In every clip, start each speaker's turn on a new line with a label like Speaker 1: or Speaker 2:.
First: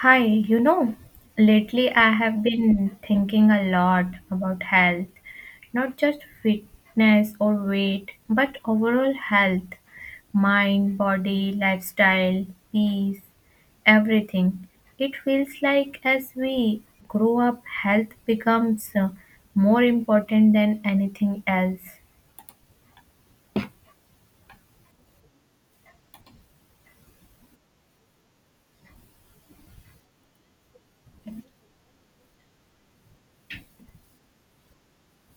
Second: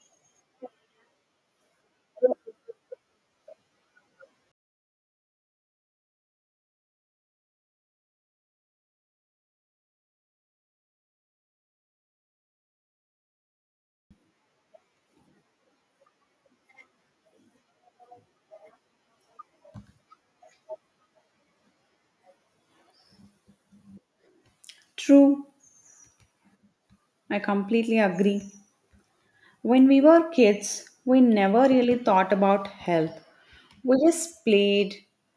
Speaker 1: Hi, you know, lately I have been thinking a lot about health, not just fitness or weight, but overall health, mind, body, lifestyle, peace, everything. It feels like as we grow up, health becomes more important than anything else.
Speaker 2: True, I completely agree. When we were kids, we never really thought about health. We just played,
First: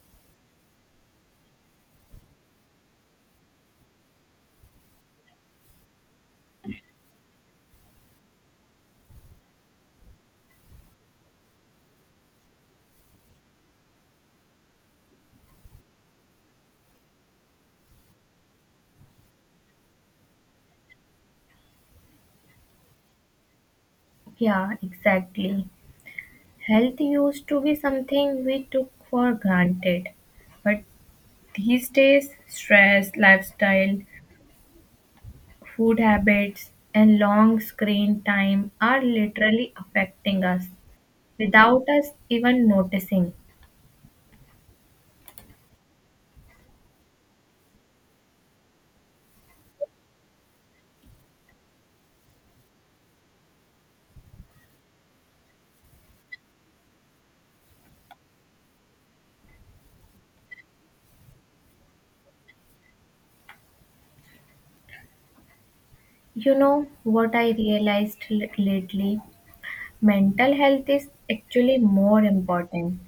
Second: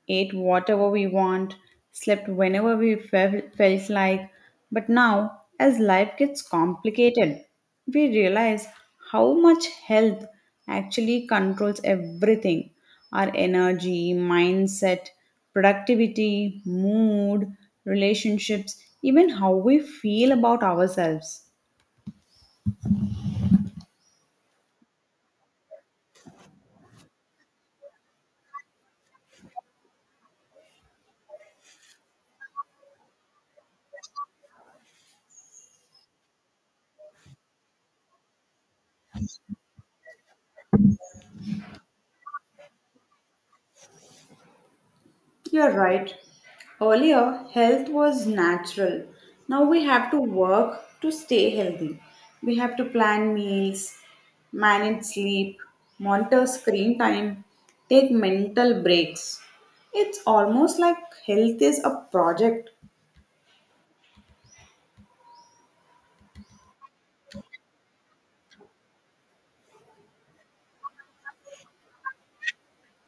Speaker 2: ate whatever we want, slept whenever we felt like. But now, as life gets complicated, we realize how much health actually controls everything our energy, mindset, productivity, mood, relationships, even how we feel about ourselves.
Speaker 1: Yeah, exactly. Health used to be something we took for granted, but these days, stress, lifestyle, food habits, and long screen time are literally affecting us without us even noticing.
Speaker 2: You're right. Earlier, health was natural. Now we have to work to stay healthy. We have to plan meals, manage sleep, monitor screen time, take mental breaks. It's almost like health is a project.
Speaker 1: You know what I realized lately? Mental health is actually more important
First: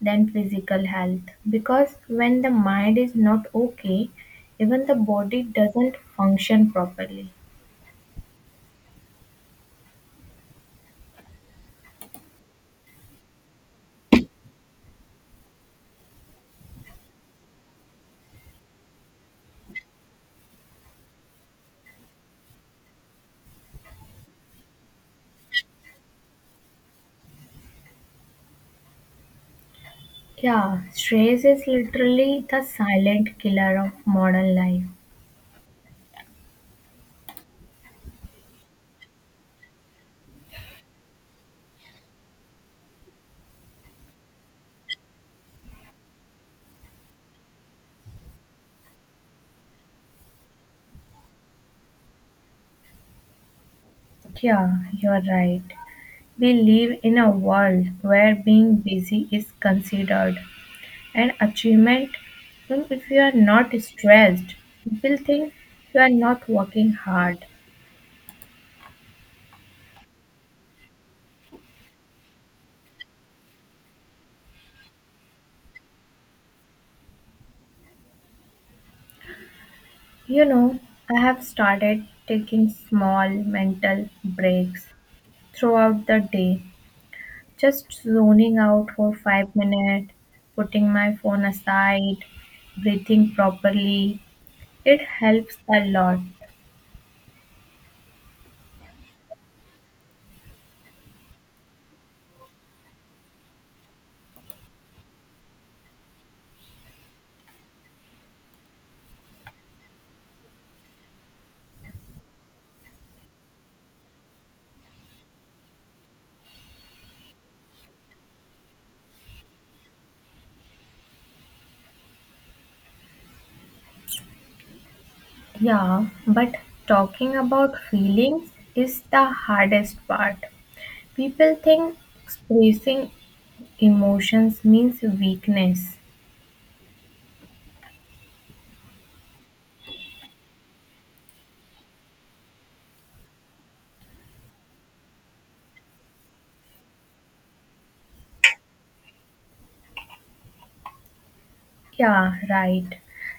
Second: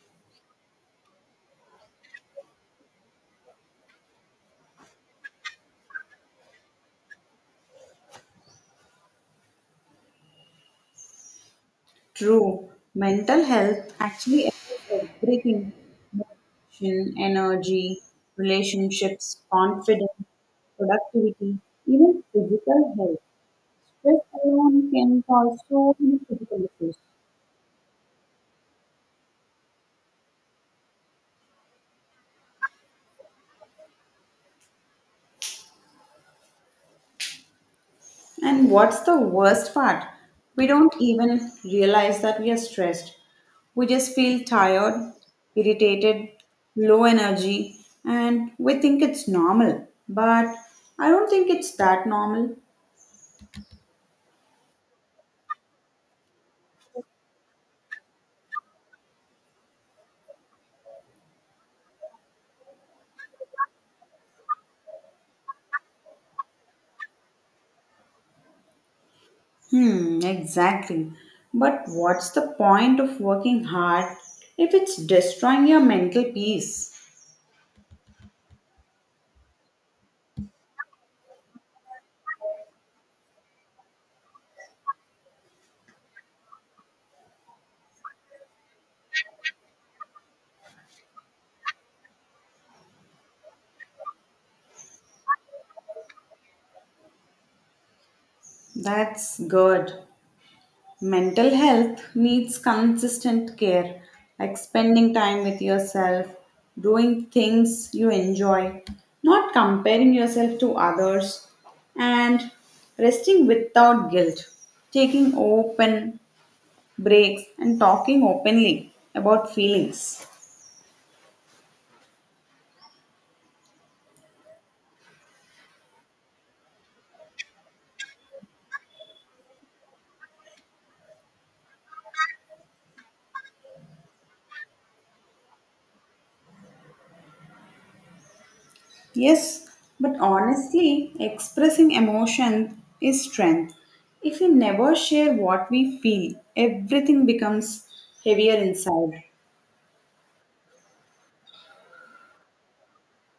Speaker 1: than physical health because when the mind is not okay, even the body doesn't function properly.
Speaker 2: True, mental health actually affects everything motivation, energy, relationships, confidence, productivity, even physical health. Stress alone can cause so many physical issues.
Speaker 1: Yeah, stress is literally the silent killer of modern life.
Speaker 2: And what's the worst part? We don't even realize that we are stressed. We just feel tired, irritated, low energy, and we think it's normal. But I don't think it's that normal.
Speaker 1: Yeah, you're right. We live in a world where being busy is considered an achievement. And if you are not stressed, people think you are not working hard.
Speaker 2: Hmm, exactly. But what's the point of working hard if it's destroying your mental peace?
Speaker 1: You know, I have started taking small mental breaks throughout the day, just zoning out for 5 minutes, putting my phone aside, breathing properly. It helps a lot.
Speaker 2: That's good. Mental health needs consistent care, like spending time with yourself, doing things you enjoy, not comparing yourself to others, and resting without guilt, taking open breaks, and talking openly about feelings.
Speaker 1: Yeah, but talking about feelings is the hardest part. People think expressing emotions means weakness.
Speaker 2: Yes, but honestly, expressing emotion is strength. If we never share what we feel, everything becomes heavier inside.
Speaker 1: Yeah, right.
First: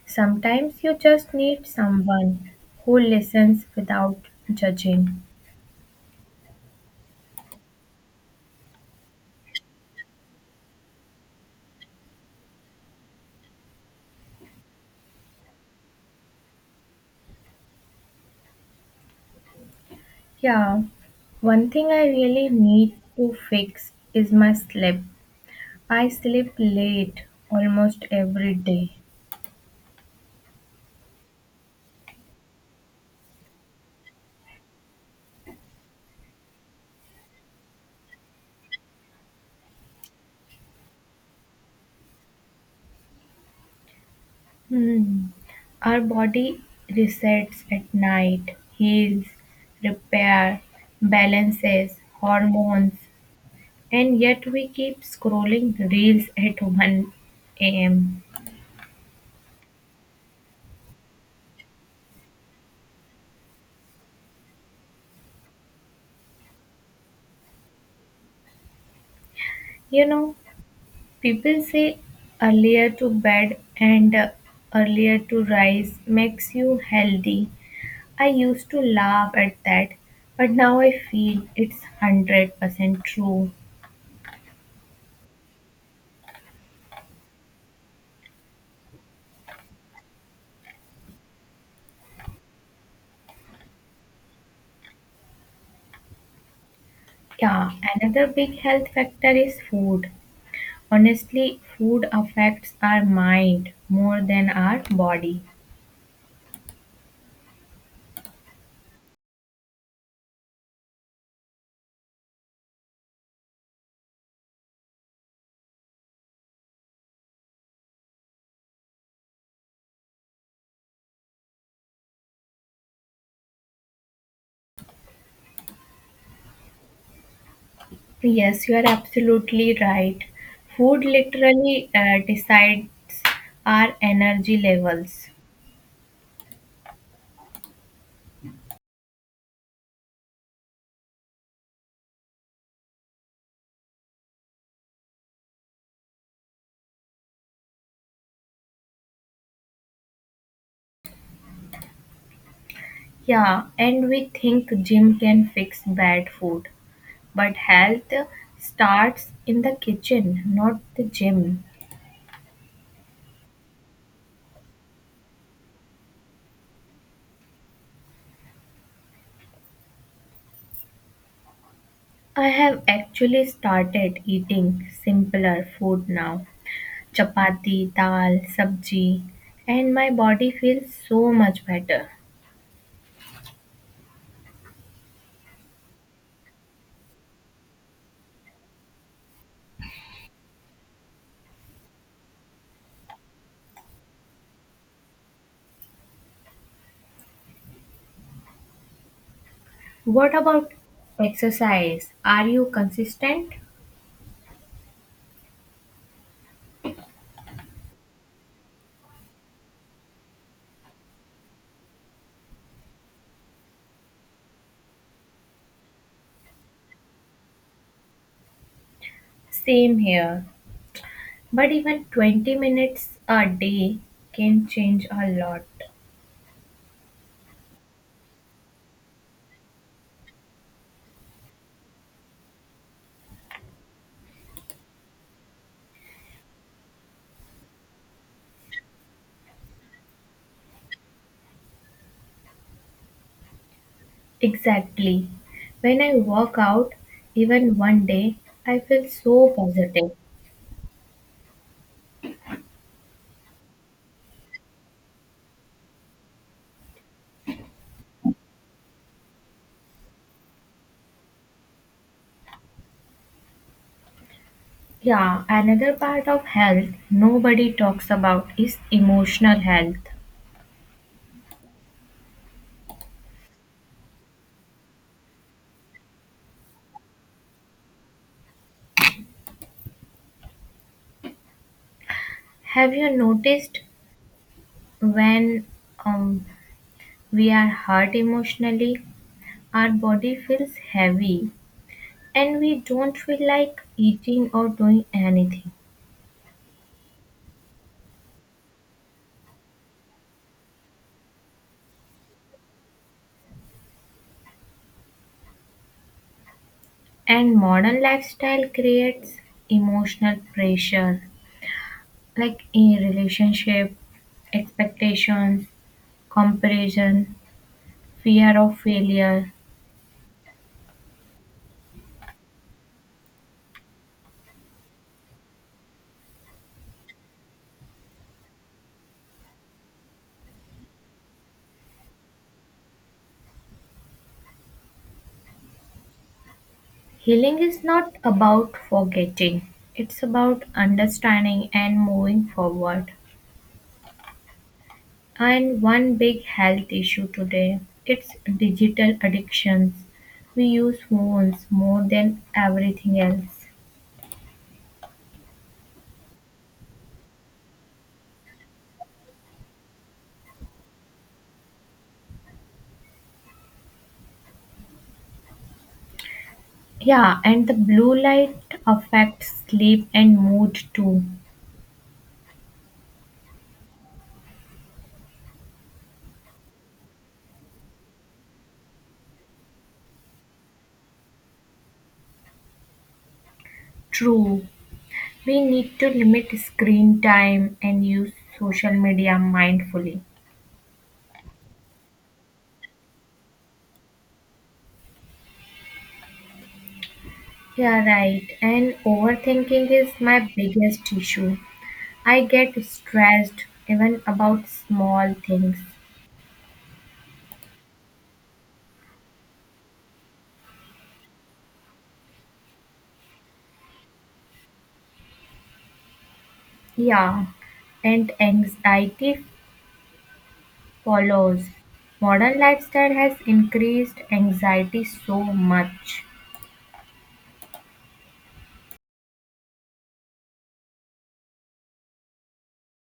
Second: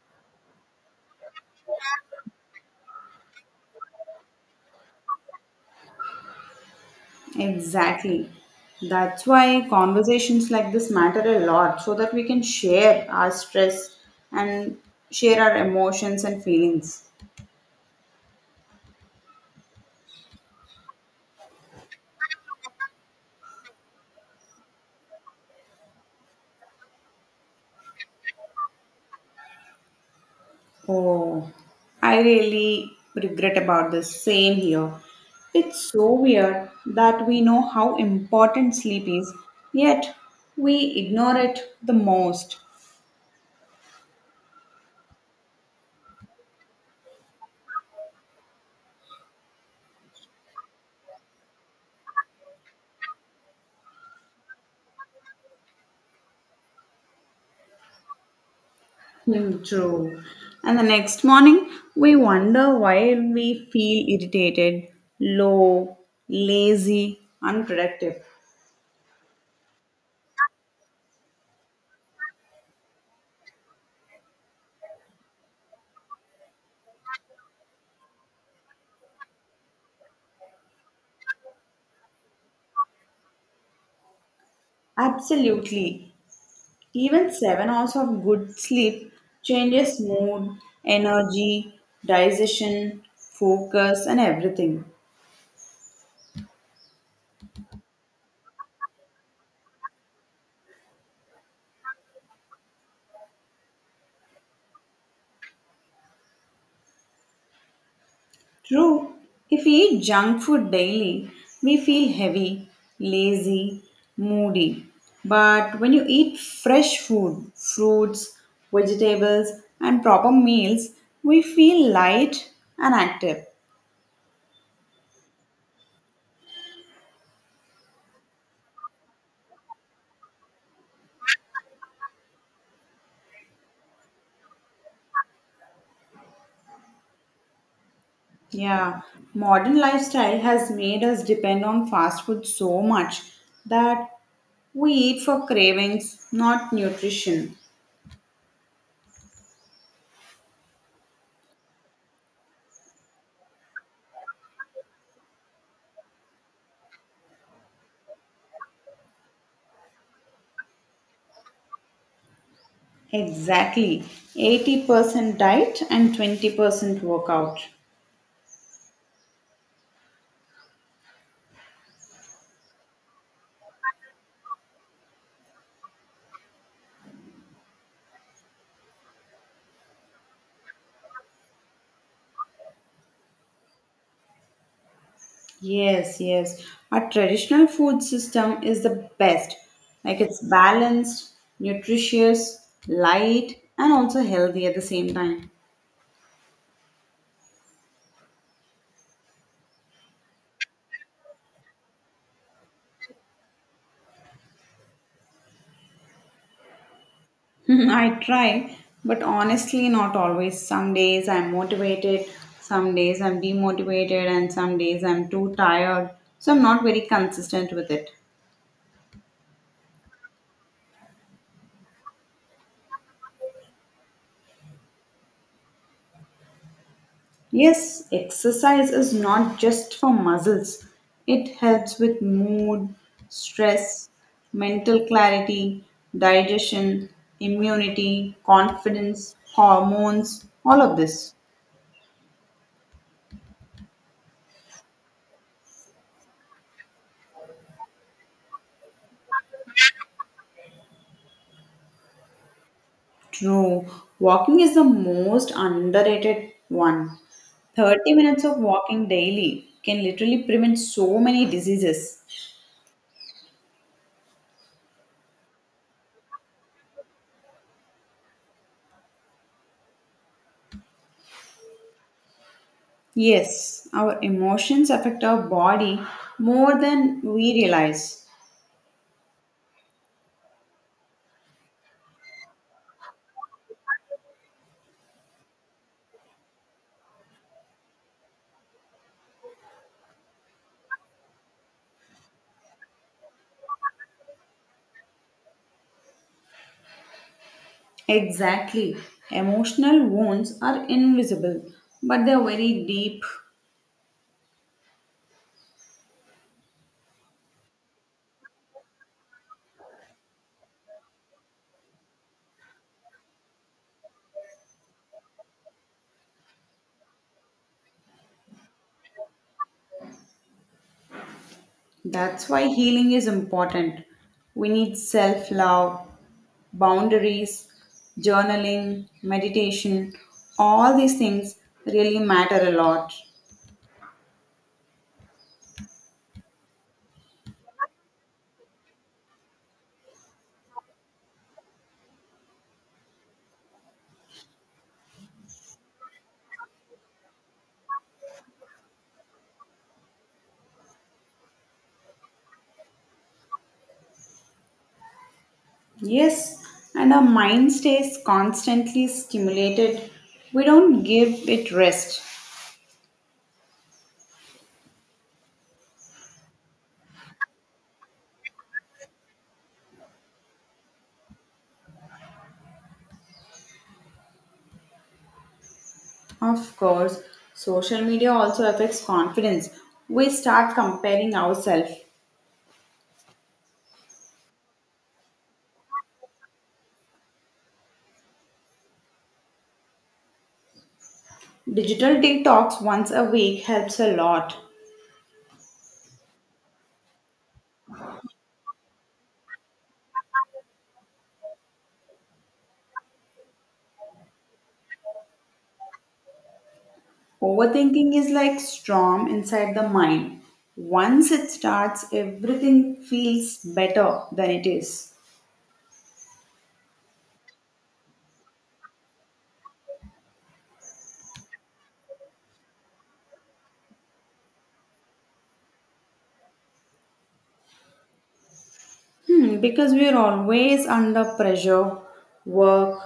Speaker 1: Sometimes you just need someone who listens without judging.
Speaker 2: Exactly. That's why conversations like this matter a lot so that we can share our stress and share our emotions and feelings.
Speaker 1: Yeah, one thing I really need to fix is my sleep. I sleep late almost every day.
Speaker 2: Oh, I really regret about this. Same here. It's so weird that we know how important sleep is, yet we ignore it the most.
Speaker 1: Hmm. Our body resets at night, heals, repair, balances, hormones, and yet we keep scrolling reels at 1 a.m.
Speaker 2: Hmm, true. And the next morning, we wonder why we feel irritated, low, lazy, unproductive.
Speaker 1: You know, people say earlier to bed and earlier to rise makes you healthy. I used to laugh at that, but now I feel it's 100% true.
Speaker 2: Absolutely. Even 7 hours of good sleep changes mood, energy, digestion, focus, and everything.
Speaker 1: Yeah, another big health factor is food. Honestly, food affects our mind more than our body.
Speaker 2: True, if we eat junk food daily, we feel heavy, lazy, moody. But when you eat fresh food, fruits, vegetables, and proper meals, we feel light and active.
Speaker 1: Yes, you are absolutely right. Food literally decides our energy levels.
Speaker 2: Yeah, modern lifestyle has made us depend on fast food so much that we eat for cravings, not nutrition.
Speaker 1: Yeah, and we think gym can fix bad food, but health starts in the kitchen, not the gym.
Speaker 2: Exactly, 80% diet and 20% workout.
Speaker 1: I have actually started eating simpler food now, chapati, dal, sabji, and my body feels so much better.
Speaker 2: Yes, yes. Our traditional food system is the best. Like it's balanced, nutritious, light, and also healthy at the same time.
Speaker 1: What about exercise? Are you consistent?
Speaker 2: I try, but honestly, not always. Some days I'm motivated, some days I'm demotivated, and some days I'm too tired. So I'm not very consistent with it.
Speaker 1: Same here. But even 20 minutes a day can change a lot.
Speaker 2: Yes, exercise is not just for muscles. It helps with mood, stress, mental clarity, digestion, immunity, confidence, hormones, all of this.
Speaker 1: Exactly. When I work out, even one day, I feel so positive.
Speaker 2: True. Walking is the most underrated one. 30 minutes of walking daily can literally prevent so many diseases.
Speaker 1: Yeah, another part of health nobody talks about is emotional health.
Speaker 2: Yes, our emotions affect our body more than we realize.
Speaker 1: Have you noticed when um, we are hurt emotionally, our body feels heavy, and we don't feel like eating or doing anything?
Speaker 2: Exactly. Emotional wounds are invisible, but they're very deep.
Speaker 1: And modern lifestyle creates emotional pressure, like in relationship, expectations, comparison, fear of failure.
Speaker 2: That's why healing is important. We need self love, boundaries, journaling, meditation. All these things really matter a lot.
Speaker 1: Healing is not about forgetting, it's about understanding and moving forward. And one big health issue today, it's digital addictions. We use phones more than everything else.
Speaker 2: Yes, and our mind stays constantly stimulated. We don't give it rest.
Speaker 1: Yeah, and the blue light affects sleep and mood too.
Speaker 2: Of course, social media also affects confidence. We start comparing ourselves.
Speaker 1: True. We need to limit screen time and use social media mindfully.
Speaker 2: Digital detox once a week helps a lot.
Speaker 1: Yeah, right. And overthinking is my biggest issue. I get stressed even about small things.
Speaker 2: Overthinking is like storm inside the mind. Once it starts, everything feels better than it is.
Speaker 1: Yeah, and anxiety follows. Modern lifestyle has increased anxiety so much.
Speaker 2: Hmm, because we are always under pressure, work,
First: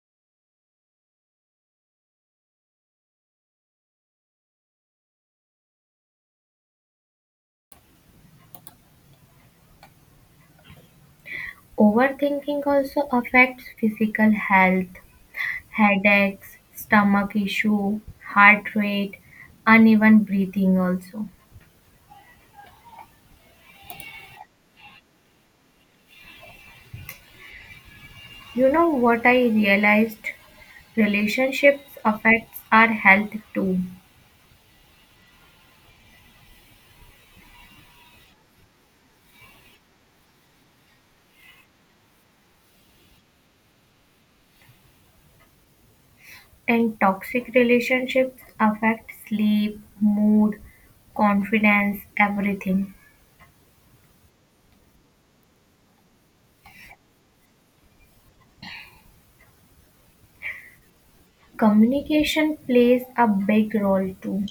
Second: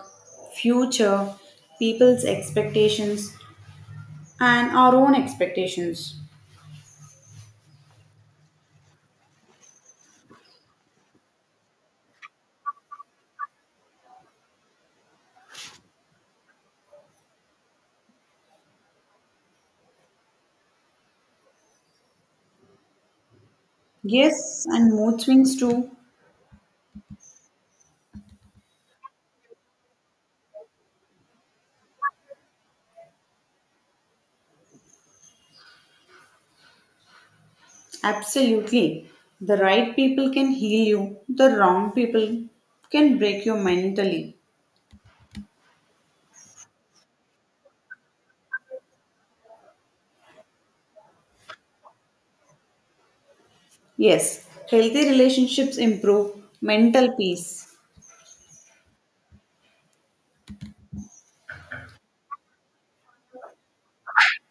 Speaker 2: future, people's expectations, and our own expectations.
Speaker 1: Overthinking also affects physical health, headaches, stomach issue, heart rate, uneven breathing also.
Speaker 2: Yes, and mood swings too.
Speaker 1: You know what I realized? Relationships affects our health too.
Speaker 2: Absolutely. The right people can heal you, the wrong people can break you mentally.
Speaker 1: And toxic relationships affect sleep, mood, confidence, everything.
Speaker 2: Yes, healthy relationships improve mental peace.
Speaker 1: Communication plays a big role too.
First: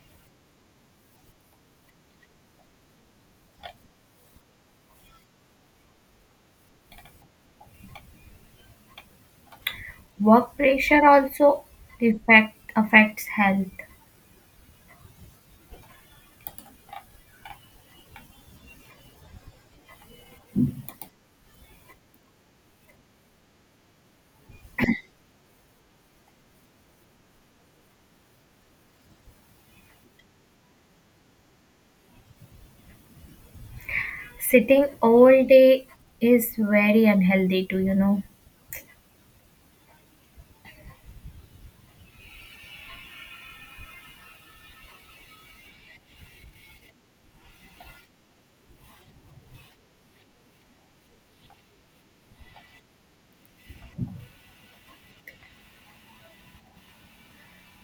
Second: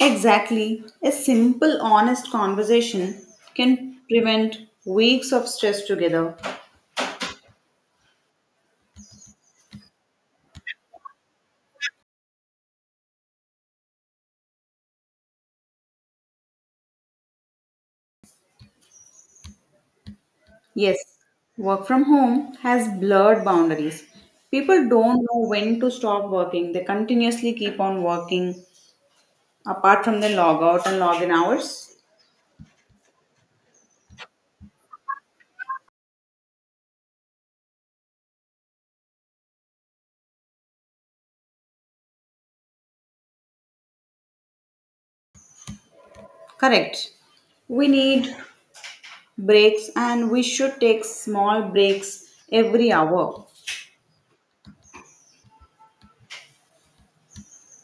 Speaker 2: Exactly. A simple, honest conversation can prevent weeks of stress together.
Speaker 1: Work pressure also affects health.
Speaker 2: Yes, work from home has blurred boundaries. People don't know when to stop working, they continuously keep on working apart from their log out and log in hours.
Speaker 1: Sitting all day is very unhealthy too, you know.
Speaker 2: Correct. We need breaks and we should take small breaks every hour.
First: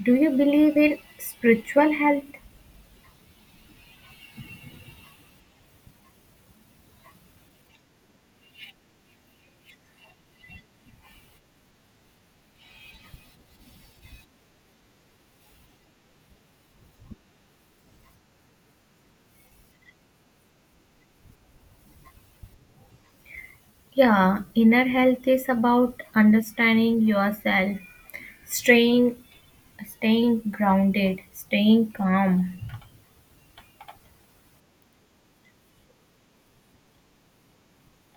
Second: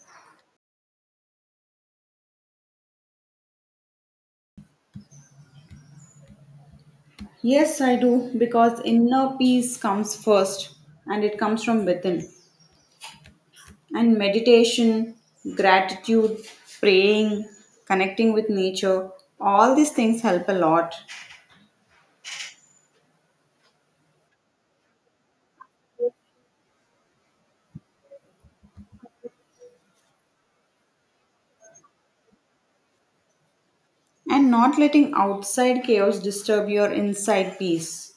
Speaker 1: Do you believe in spiritual health?
Speaker 2: Yes, I do, because inner peace comes first and it comes from within. And meditation, gratitude, praying, connecting with nature, all these things help a lot.
Speaker 1: Yeah, inner health is about understanding yourself, staying staying grounded, staying calm.
Speaker 2: And not letting outside chaos disturb your inside peace.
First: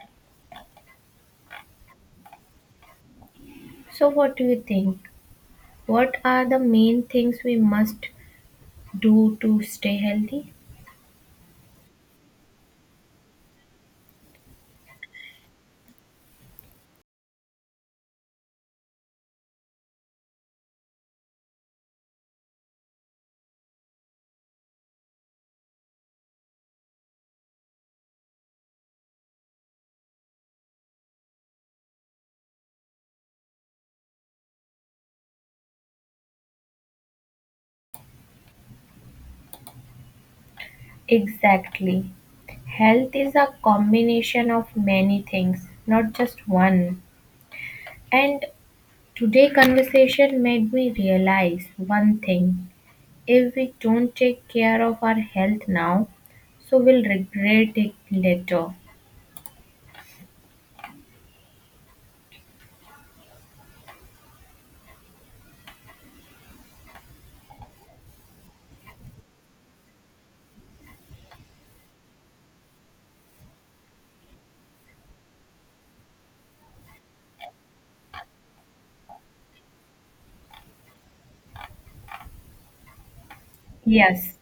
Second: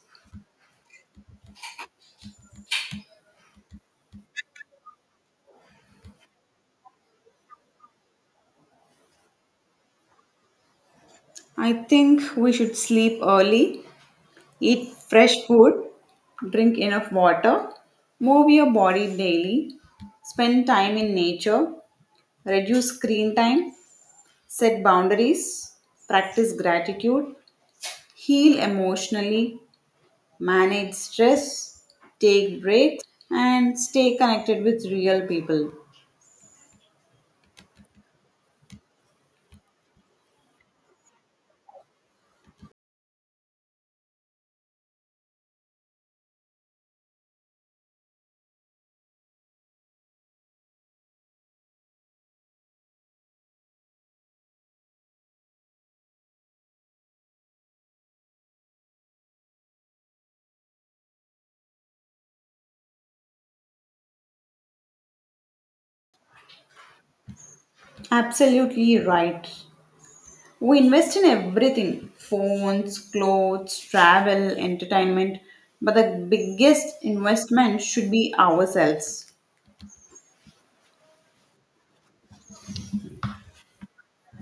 Speaker 1: So what do you think? What are the main things we must do to stay healthy?
Speaker 2: I think we should sleep early, eat fresh food, drink enough water, move your body daily, spend time in nature, reduce screen time, set boundaries, practice gratitude, heal emotionally, manage stress, take breaks, and stay connected with real people.
Speaker 1: Exactly. Health is a combination of many things, not just one. And today conversation made me realize one thing. If we don't take care of our health now, so we'll regret it later.
Speaker 2: Absolutely right. We invest in everything phones, clothes, travel, entertainment but the biggest investment should be ourselves.
Speaker 1: Yes,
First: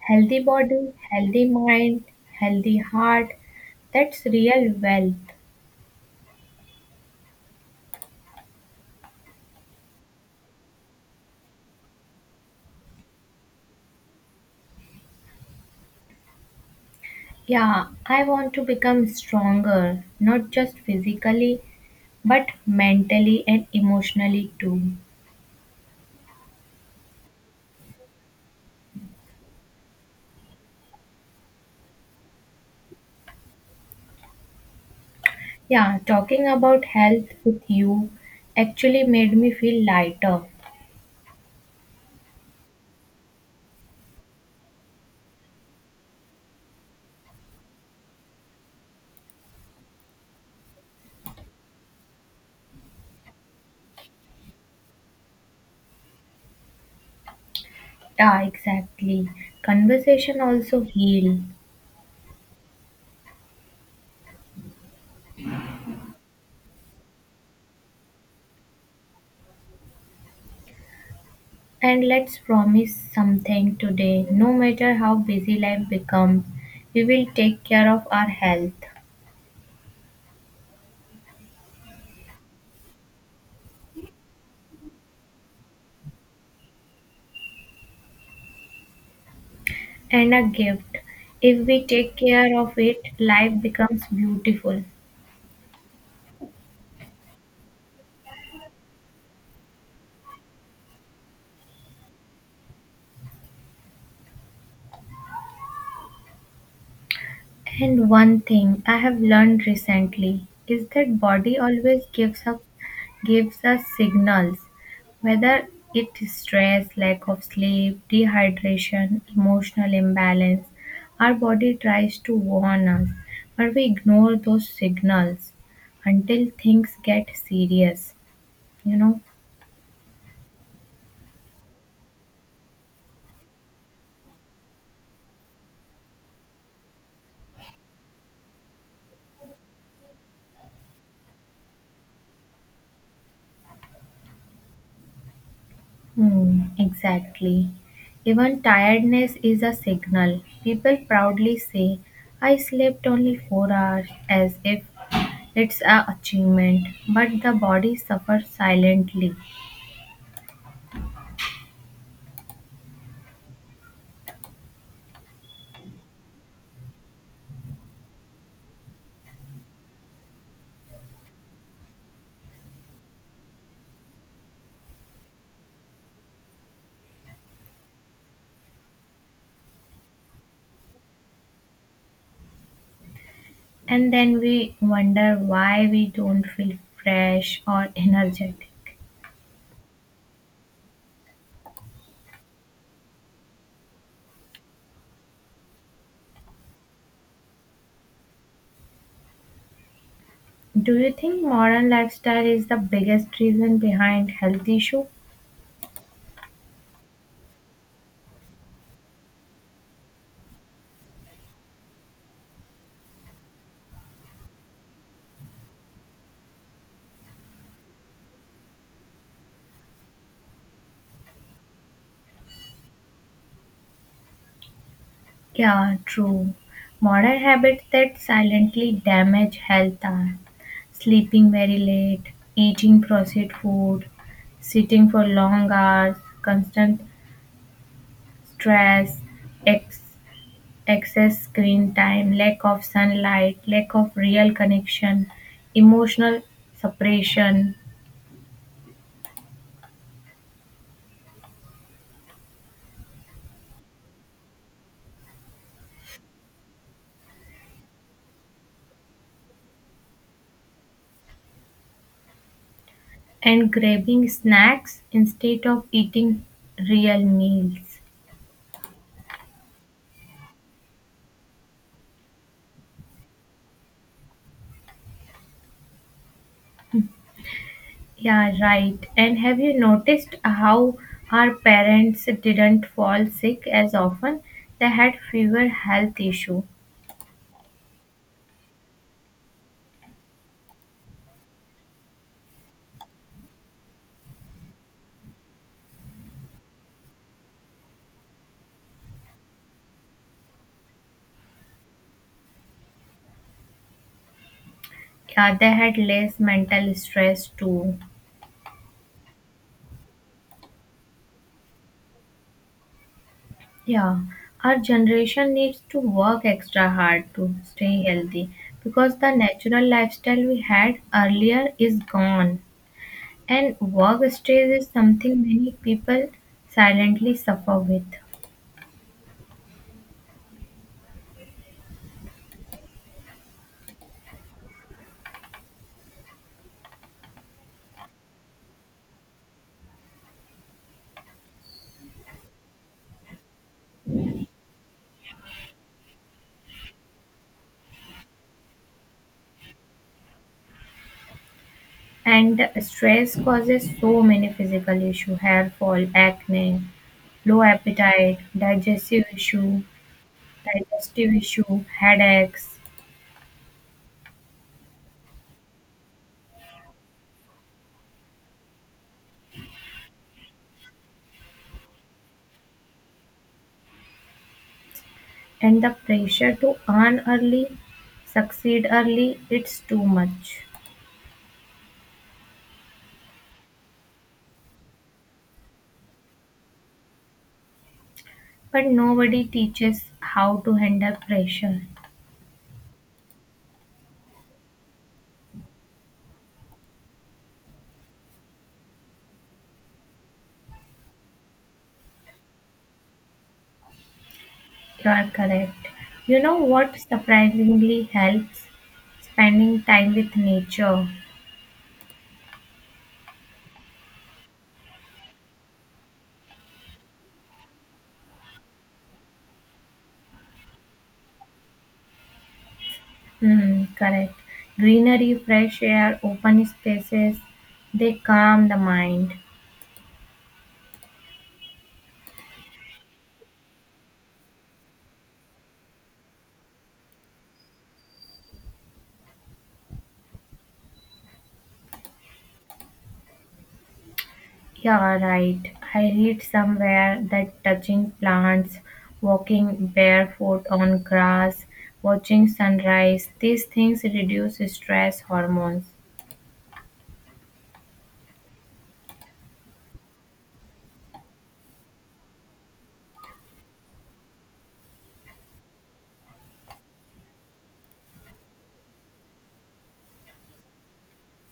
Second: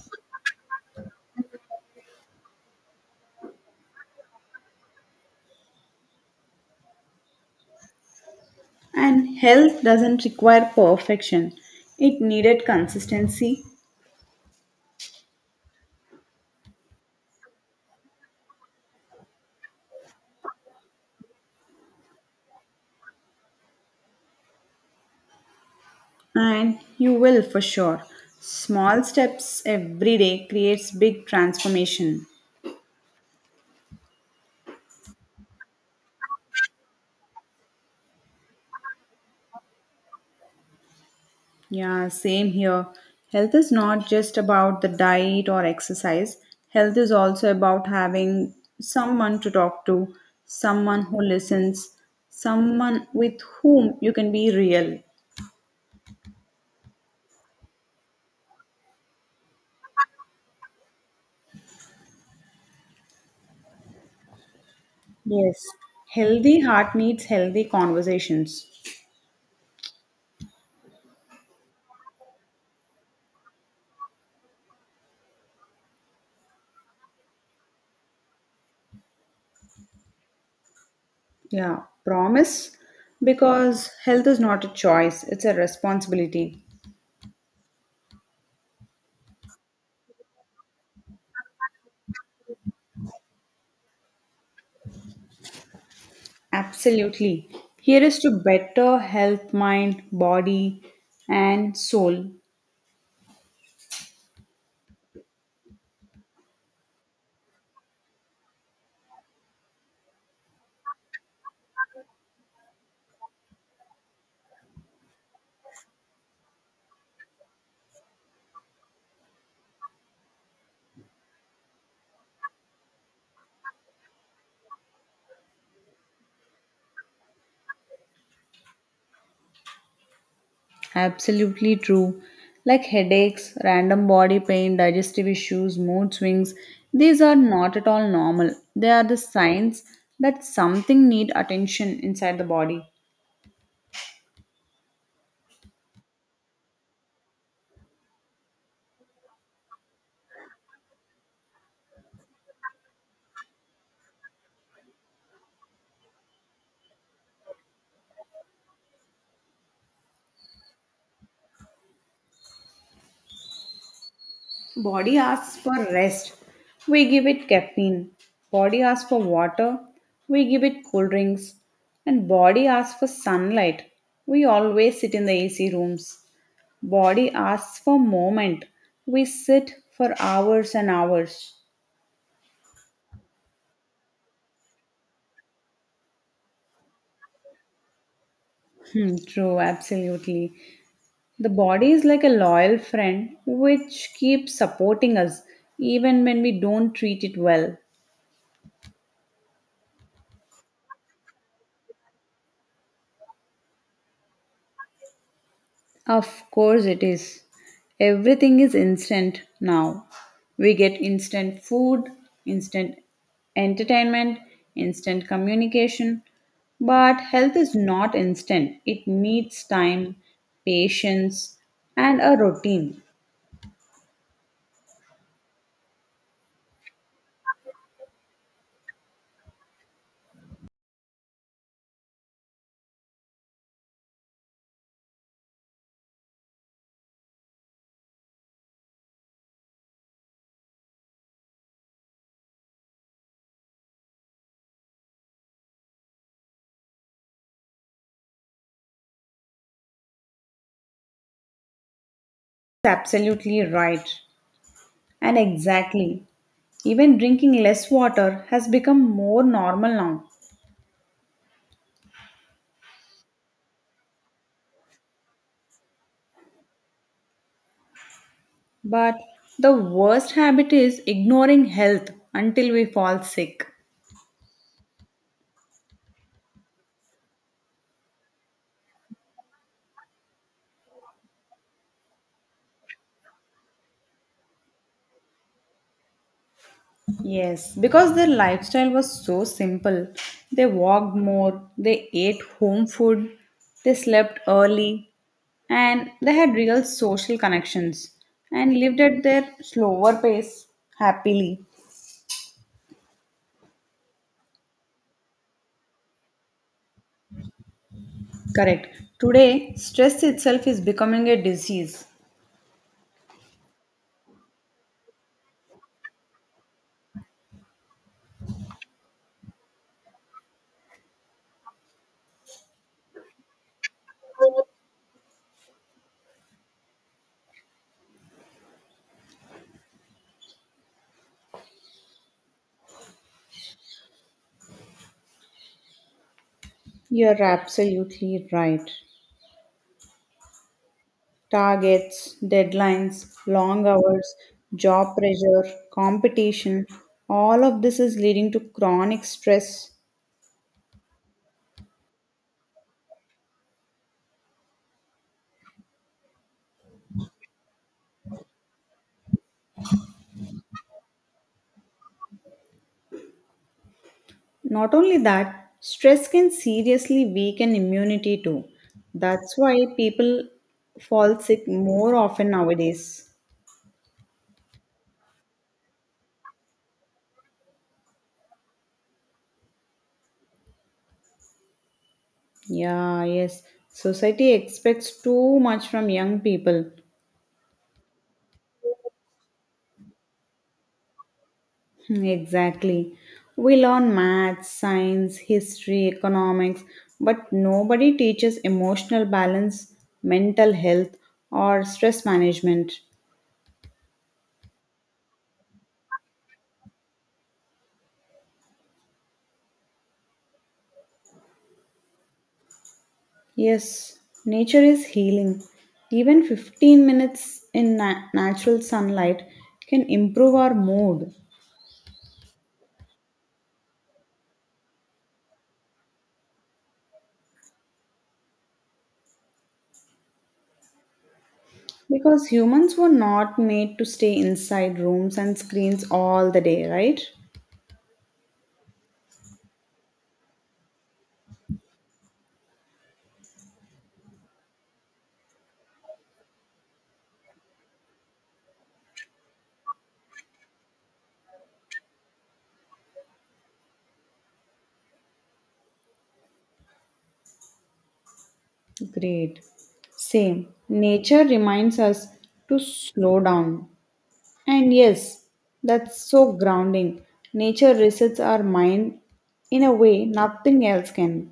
Speaker 1: healthy body, healthy mind, healthy heart, that's real wealth.
Speaker 2: And health doesn't require perfection, it needed consistency.
Speaker 1: Yeah, I want to become stronger, not just physically, but mentally and emotionally too.
Speaker 2: And you will for sure. Small steps every day creates big transformation.
Speaker 1: Yeah, talking about health with you actually made me feel lighter.
Speaker 2: Yeah, same here. Health is not just about the diet or exercise. Health is also about having someone to talk to, someone who listens, someone with whom you can be real.
Speaker 1: Yeah, exactly. Conversation also heal.
Speaker 2: Yes. Healthy heart needs healthy conversations.
Speaker 1: And let's promise something today. No matter how busy life becomes, we will take care of our health.
Speaker 2: Yeah, promise because health is not a choice, it's a responsibility.
Speaker 1: And a gift. If we take care of it, life becomes beautiful.
Speaker 2: Absolutely. Here is to better health, mind, body, and soul.
Speaker 1: And one thing I have learned recently is that body always gives us signals, whether it's stress, lack of sleep, dehydration, emotional imbalance. Our body tries to warn us, but we ignore those signals until things get serious, you know.
Speaker 2: Absolutely true. Like headaches, random body pain, digestive issues, mood swings, these are not at all normal. They are the signs that something need attention inside the body.
Speaker 1: Hmm, exactly. Even tiredness is a signal. People proudly say, I slept only 4 hours, as if it's a achievement. But the body suffers silently.
Speaker 2: Body asks for rest. We give it caffeine. Body asks for water. We give it cool drinks. And body asks for sunlight. We always sit in the AC rooms. Body asks for moment. We sit for hours and hours.
Speaker 1: And then we wonder why we don't feel fresh or energetic.
Speaker 2: Hmm, true, absolutely. The body is like a loyal friend which keeps supporting us even when we don't treat it well.
Speaker 1: Do you think modern lifestyle is the biggest reason behind health issue?
Speaker 2: Of course, it is. Everything is instant now. We get instant food, instant entertainment, instant communication. But health is not instant, it needs time, patience, and a routine.
Speaker 1: Yeah, true. Modern habits that silently damage health are sleeping very late, eating processed food, sitting for long hours, constant stress, ex- excess screen time, lack of sunlight, lack of real connection, emotional separation,
Speaker 2: Absolutely right. And exactly. Even drinking less water has become more normal now.
Speaker 1: and grabbing snacks instead of eating real meals.
Speaker 2: But the worst habit is ignoring health until we fall sick.
Speaker 1: Yeah, right. And have you noticed how our parents didn't fall sick as often? They had fewer health issues.
Speaker 2: Yes, because their lifestyle was so simple. They walked more, they ate home food, they slept early, and they had real social connections and lived at their slower pace happily.
Speaker 1: Yeah, they had less mental stress too.
Speaker 2: Correct. Today, stress itself is becoming a disease.
Speaker 1: Yeah, our generation needs to work extra hard to stay healthy because the natural lifestyle we had earlier is gone. And work stress is something many people silently suffer with.
Speaker 2: You're absolutely right. Targets, deadlines, long hours, job pressure, competition, all of this is leading to chronic stress.
Speaker 1: And stress causes so many physical issues, hair fall, acne, low appetite, digestive issue, headaches,
Speaker 2: Not only that, stress can seriously weaken immunity too. That's why people fall sick more often nowadays.
Speaker 1: and the pressure to earn early, succeed early, it's too much.
Speaker 2: Yeah, yes. Society expects too much from young people.
Speaker 1: But nobody teaches how to handle pressure.
Speaker 2: Hmm, exactly. We learn maths, science, history, economics, but nobody teaches emotional balance, mental health, or stress management.
Speaker 1: You are correct. You know what surprisingly helps? Spending time with nature.
Speaker 2: Yes, nature is healing. Even 15 minutes in natural sunlight can improve our mood
Speaker 1: Hmm, correct. Greenery, fresh air, open spaces, they calm the mind.
Speaker 2: because humans were not made to stay inside rooms and screens all the day, right?
Speaker 1: Yeah, right. I read somewhere that touching plants, walking barefoot on grass, watching sunrise, these things reduce stress hormones.
Speaker 2: Great. Same. Nature reminds us to slow down. And yes, that's so grounding. Nature resets our mind in a way nothing else can.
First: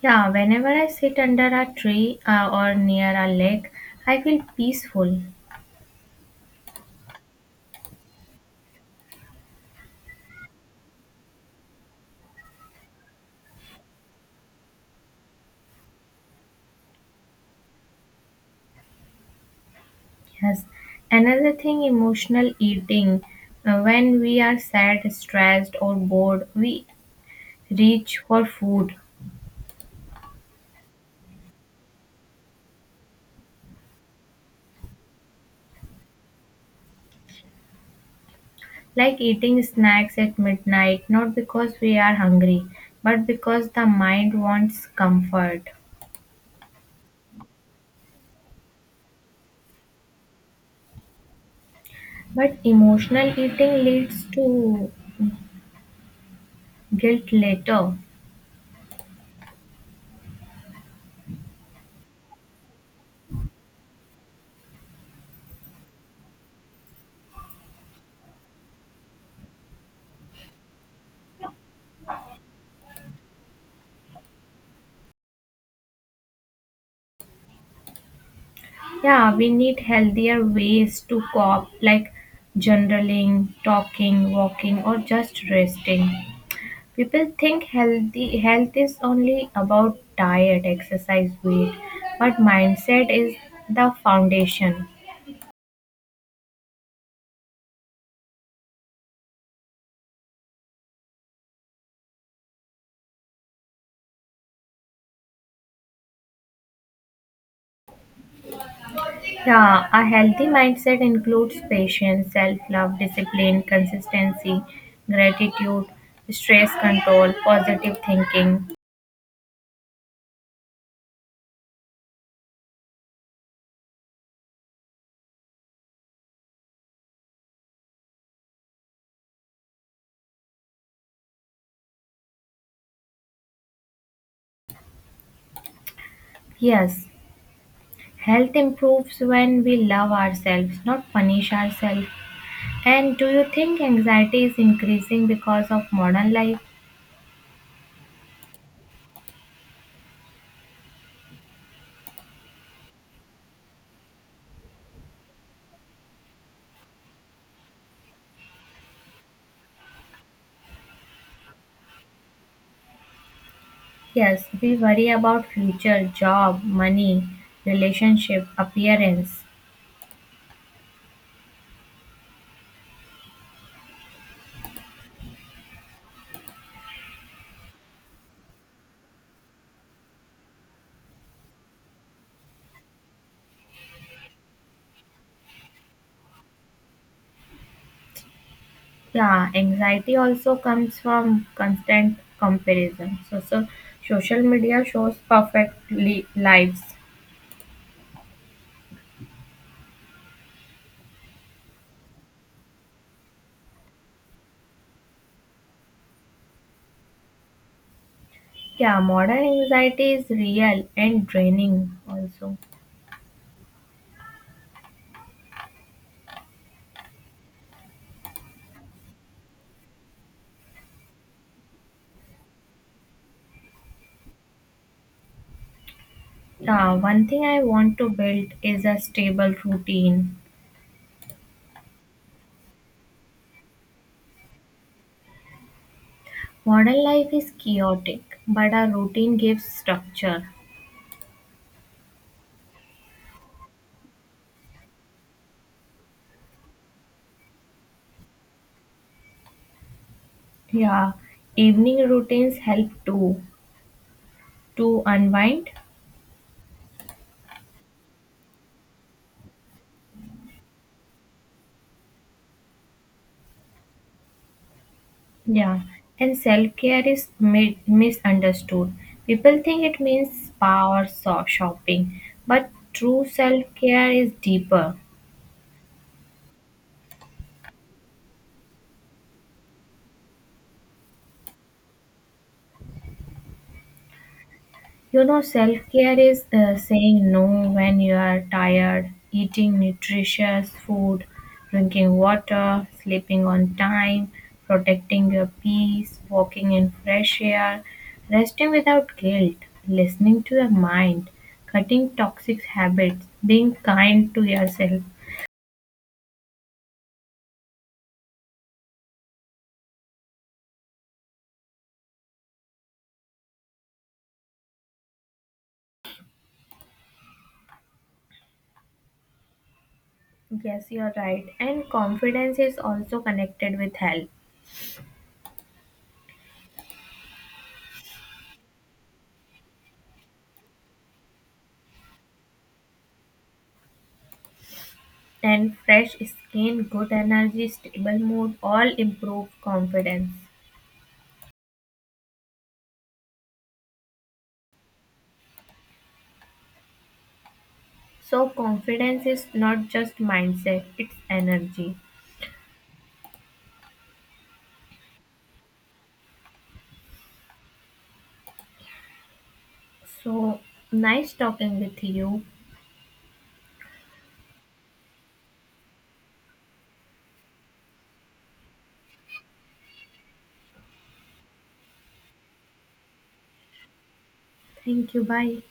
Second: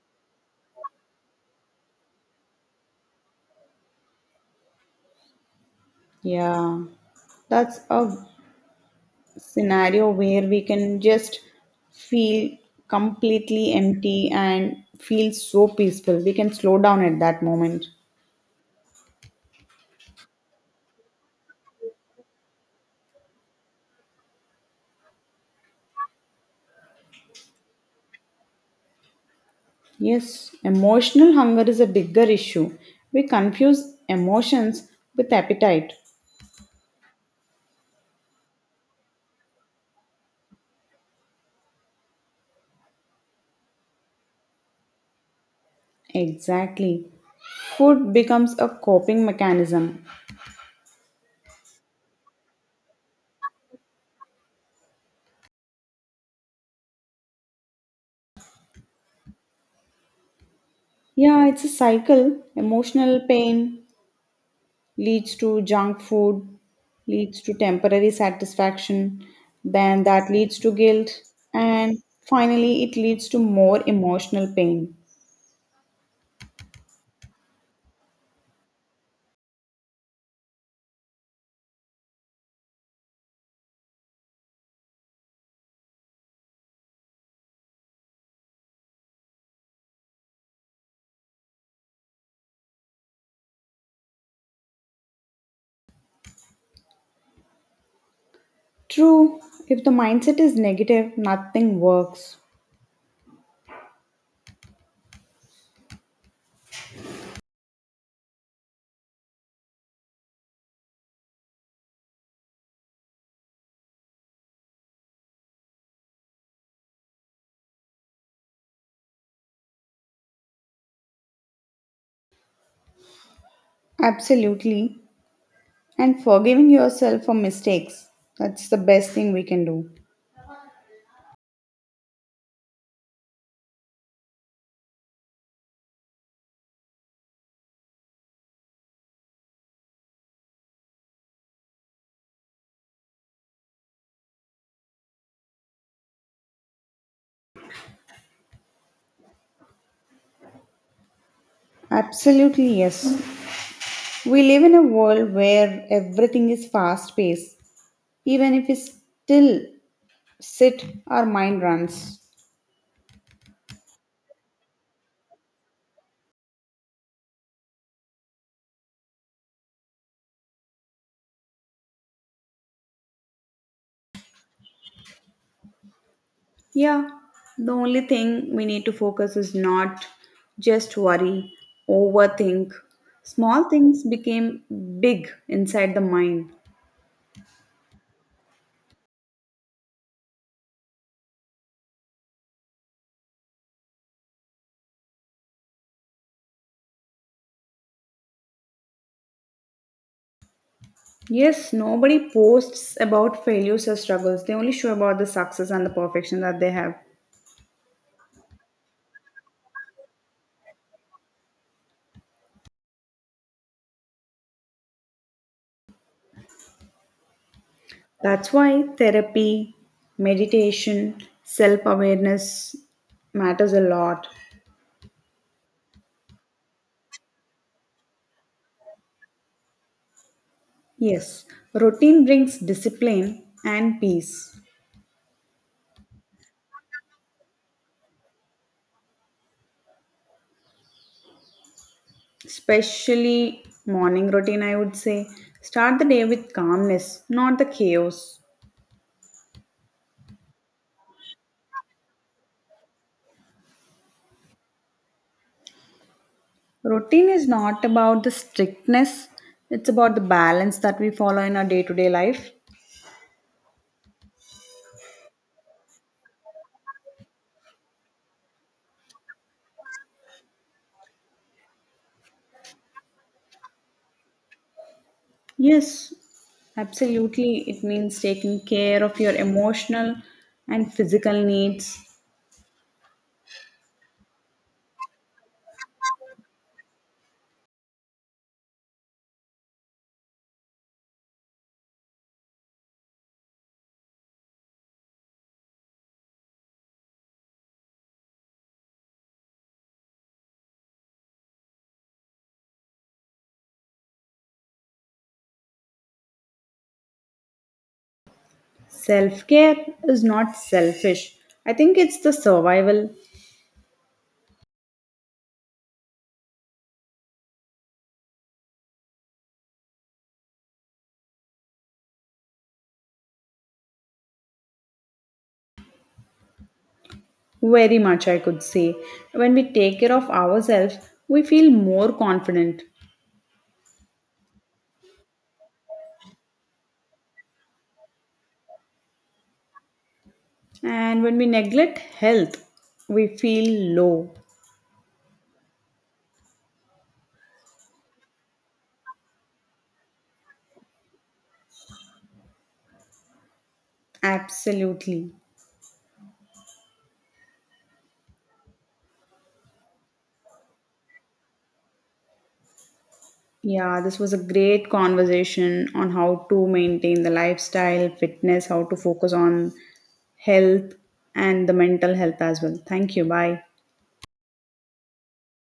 Speaker 1: Yeah, whenever I sit under a tree or near a lake, I feel peaceful.
Speaker 2: Yeah. That's a scenario where we can just feel completely empty and feel so peaceful. We can slow down at that moment.
Speaker 1: Yes. Another thing, emotional eating. When we are sad, stressed, or bored, we reach for food,
Speaker 2: Yes, emotional hunger is a bigger issue. We confuse emotions with appetite.
Speaker 1: like eating snacks at midnight, not because we are hungry, but because the mind wants comfort.
Speaker 2: Exactly. Food becomes a coping mechanism.
Speaker 1: But emotional eating leads to guilt later.
Speaker 2: Yeah, it's a cycle emotional pain, leads to junk food, leads to temporary satisfaction, then that leads to guilt, and finally, it leads to more emotional pain.
Speaker 1: Yeah, we need healthier ways to cope, like journaling, talking, walking, or just resting. People think healthy health is only about diet, exercise, weight, but mindset is the foundation.
Speaker 2: True, if the mindset is negative, nothing works.
Speaker 1: Yeah, a healthy mindset includes patience, self love, discipline, consistency, gratitude, stress control, positive thinking.
Speaker 2: Absolutely. And forgiving yourself for mistakes, that's the best thing we can do.
Speaker 1: Yes, health improves when we love ourselves, not punish ourselves. And do you think anxiety is increasing because of modern life?
Speaker 2: Absolutely, yes. We live in a world where everything is fast paced. Even if we still sit, our mind runs.
Speaker 1: Yes, we worry about future, job, money, relationship, appearance.
Speaker 2: Yeah, the only thing we need to focus is not just worry, overthink. Small things became big inside the mind.
Speaker 1: Yeah, anxiety also comes from constant comparison. So social media shows perfect lives.
Speaker 2: Yes, nobody posts about failures or struggles. They only show about the success and the perfection that they have.
Speaker 1: Yeah, modern anxiety is real and draining also.
Speaker 2: That's why therapy, meditation, self awareness matters a lot.
Speaker 1: Yeah, one thing I want to build is a stable routine.
Speaker 2: Yes, routine brings discipline and peace.
Speaker 1: Modern life is chaotic, but our routine gives structure.
Speaker 2: Especially morning routine I would say, start the day with calmness, not the chaos.
Speaker 1: Yeah, evening routines help too to unwind.
Speaker 2: Routine is not about the strictness, it's about the balance that we follow in our day-to-day life.
Speaker 1: Yeah, and self care is misunderstood. People think it means spa or shopping, but true self care is deeper.
Speaker 2: Yes, absolutely. It means taking care of your emotional and physical needs.
Speaker 1: You know, self care is saying no when you are tired, eating nutritious food, drinking water, sleeping on time, protecting your peace, walking in fresh air, resting without guilt, listening to your mind, cutting toxic habits, being kind to yourself.
Speaker 2: Self-care is not selfish, I think it's the survival.
Speaker 1: Yes, you're right. And confidence is also connected with health.
Speaker 2: Very much I could say, when we take care of ourselves we feel more confident.
Speaker 1: And fresh skin, good energy, stable mood all improve confidence.
Speaker 2: And when we neglect health, we feel low.
Speaker 1: So, confidence is not just mindset, it's energy.
Speaker 2: Absolutely.
Speaker 1: So, nice talking with you.
Speaker 2: Yeah, this was a great conversation on how to maintain the lifestyle, fitness, how to focus on health and the mental health as well. Thank you. Bye.
Speaker 1: Thank you. Bye.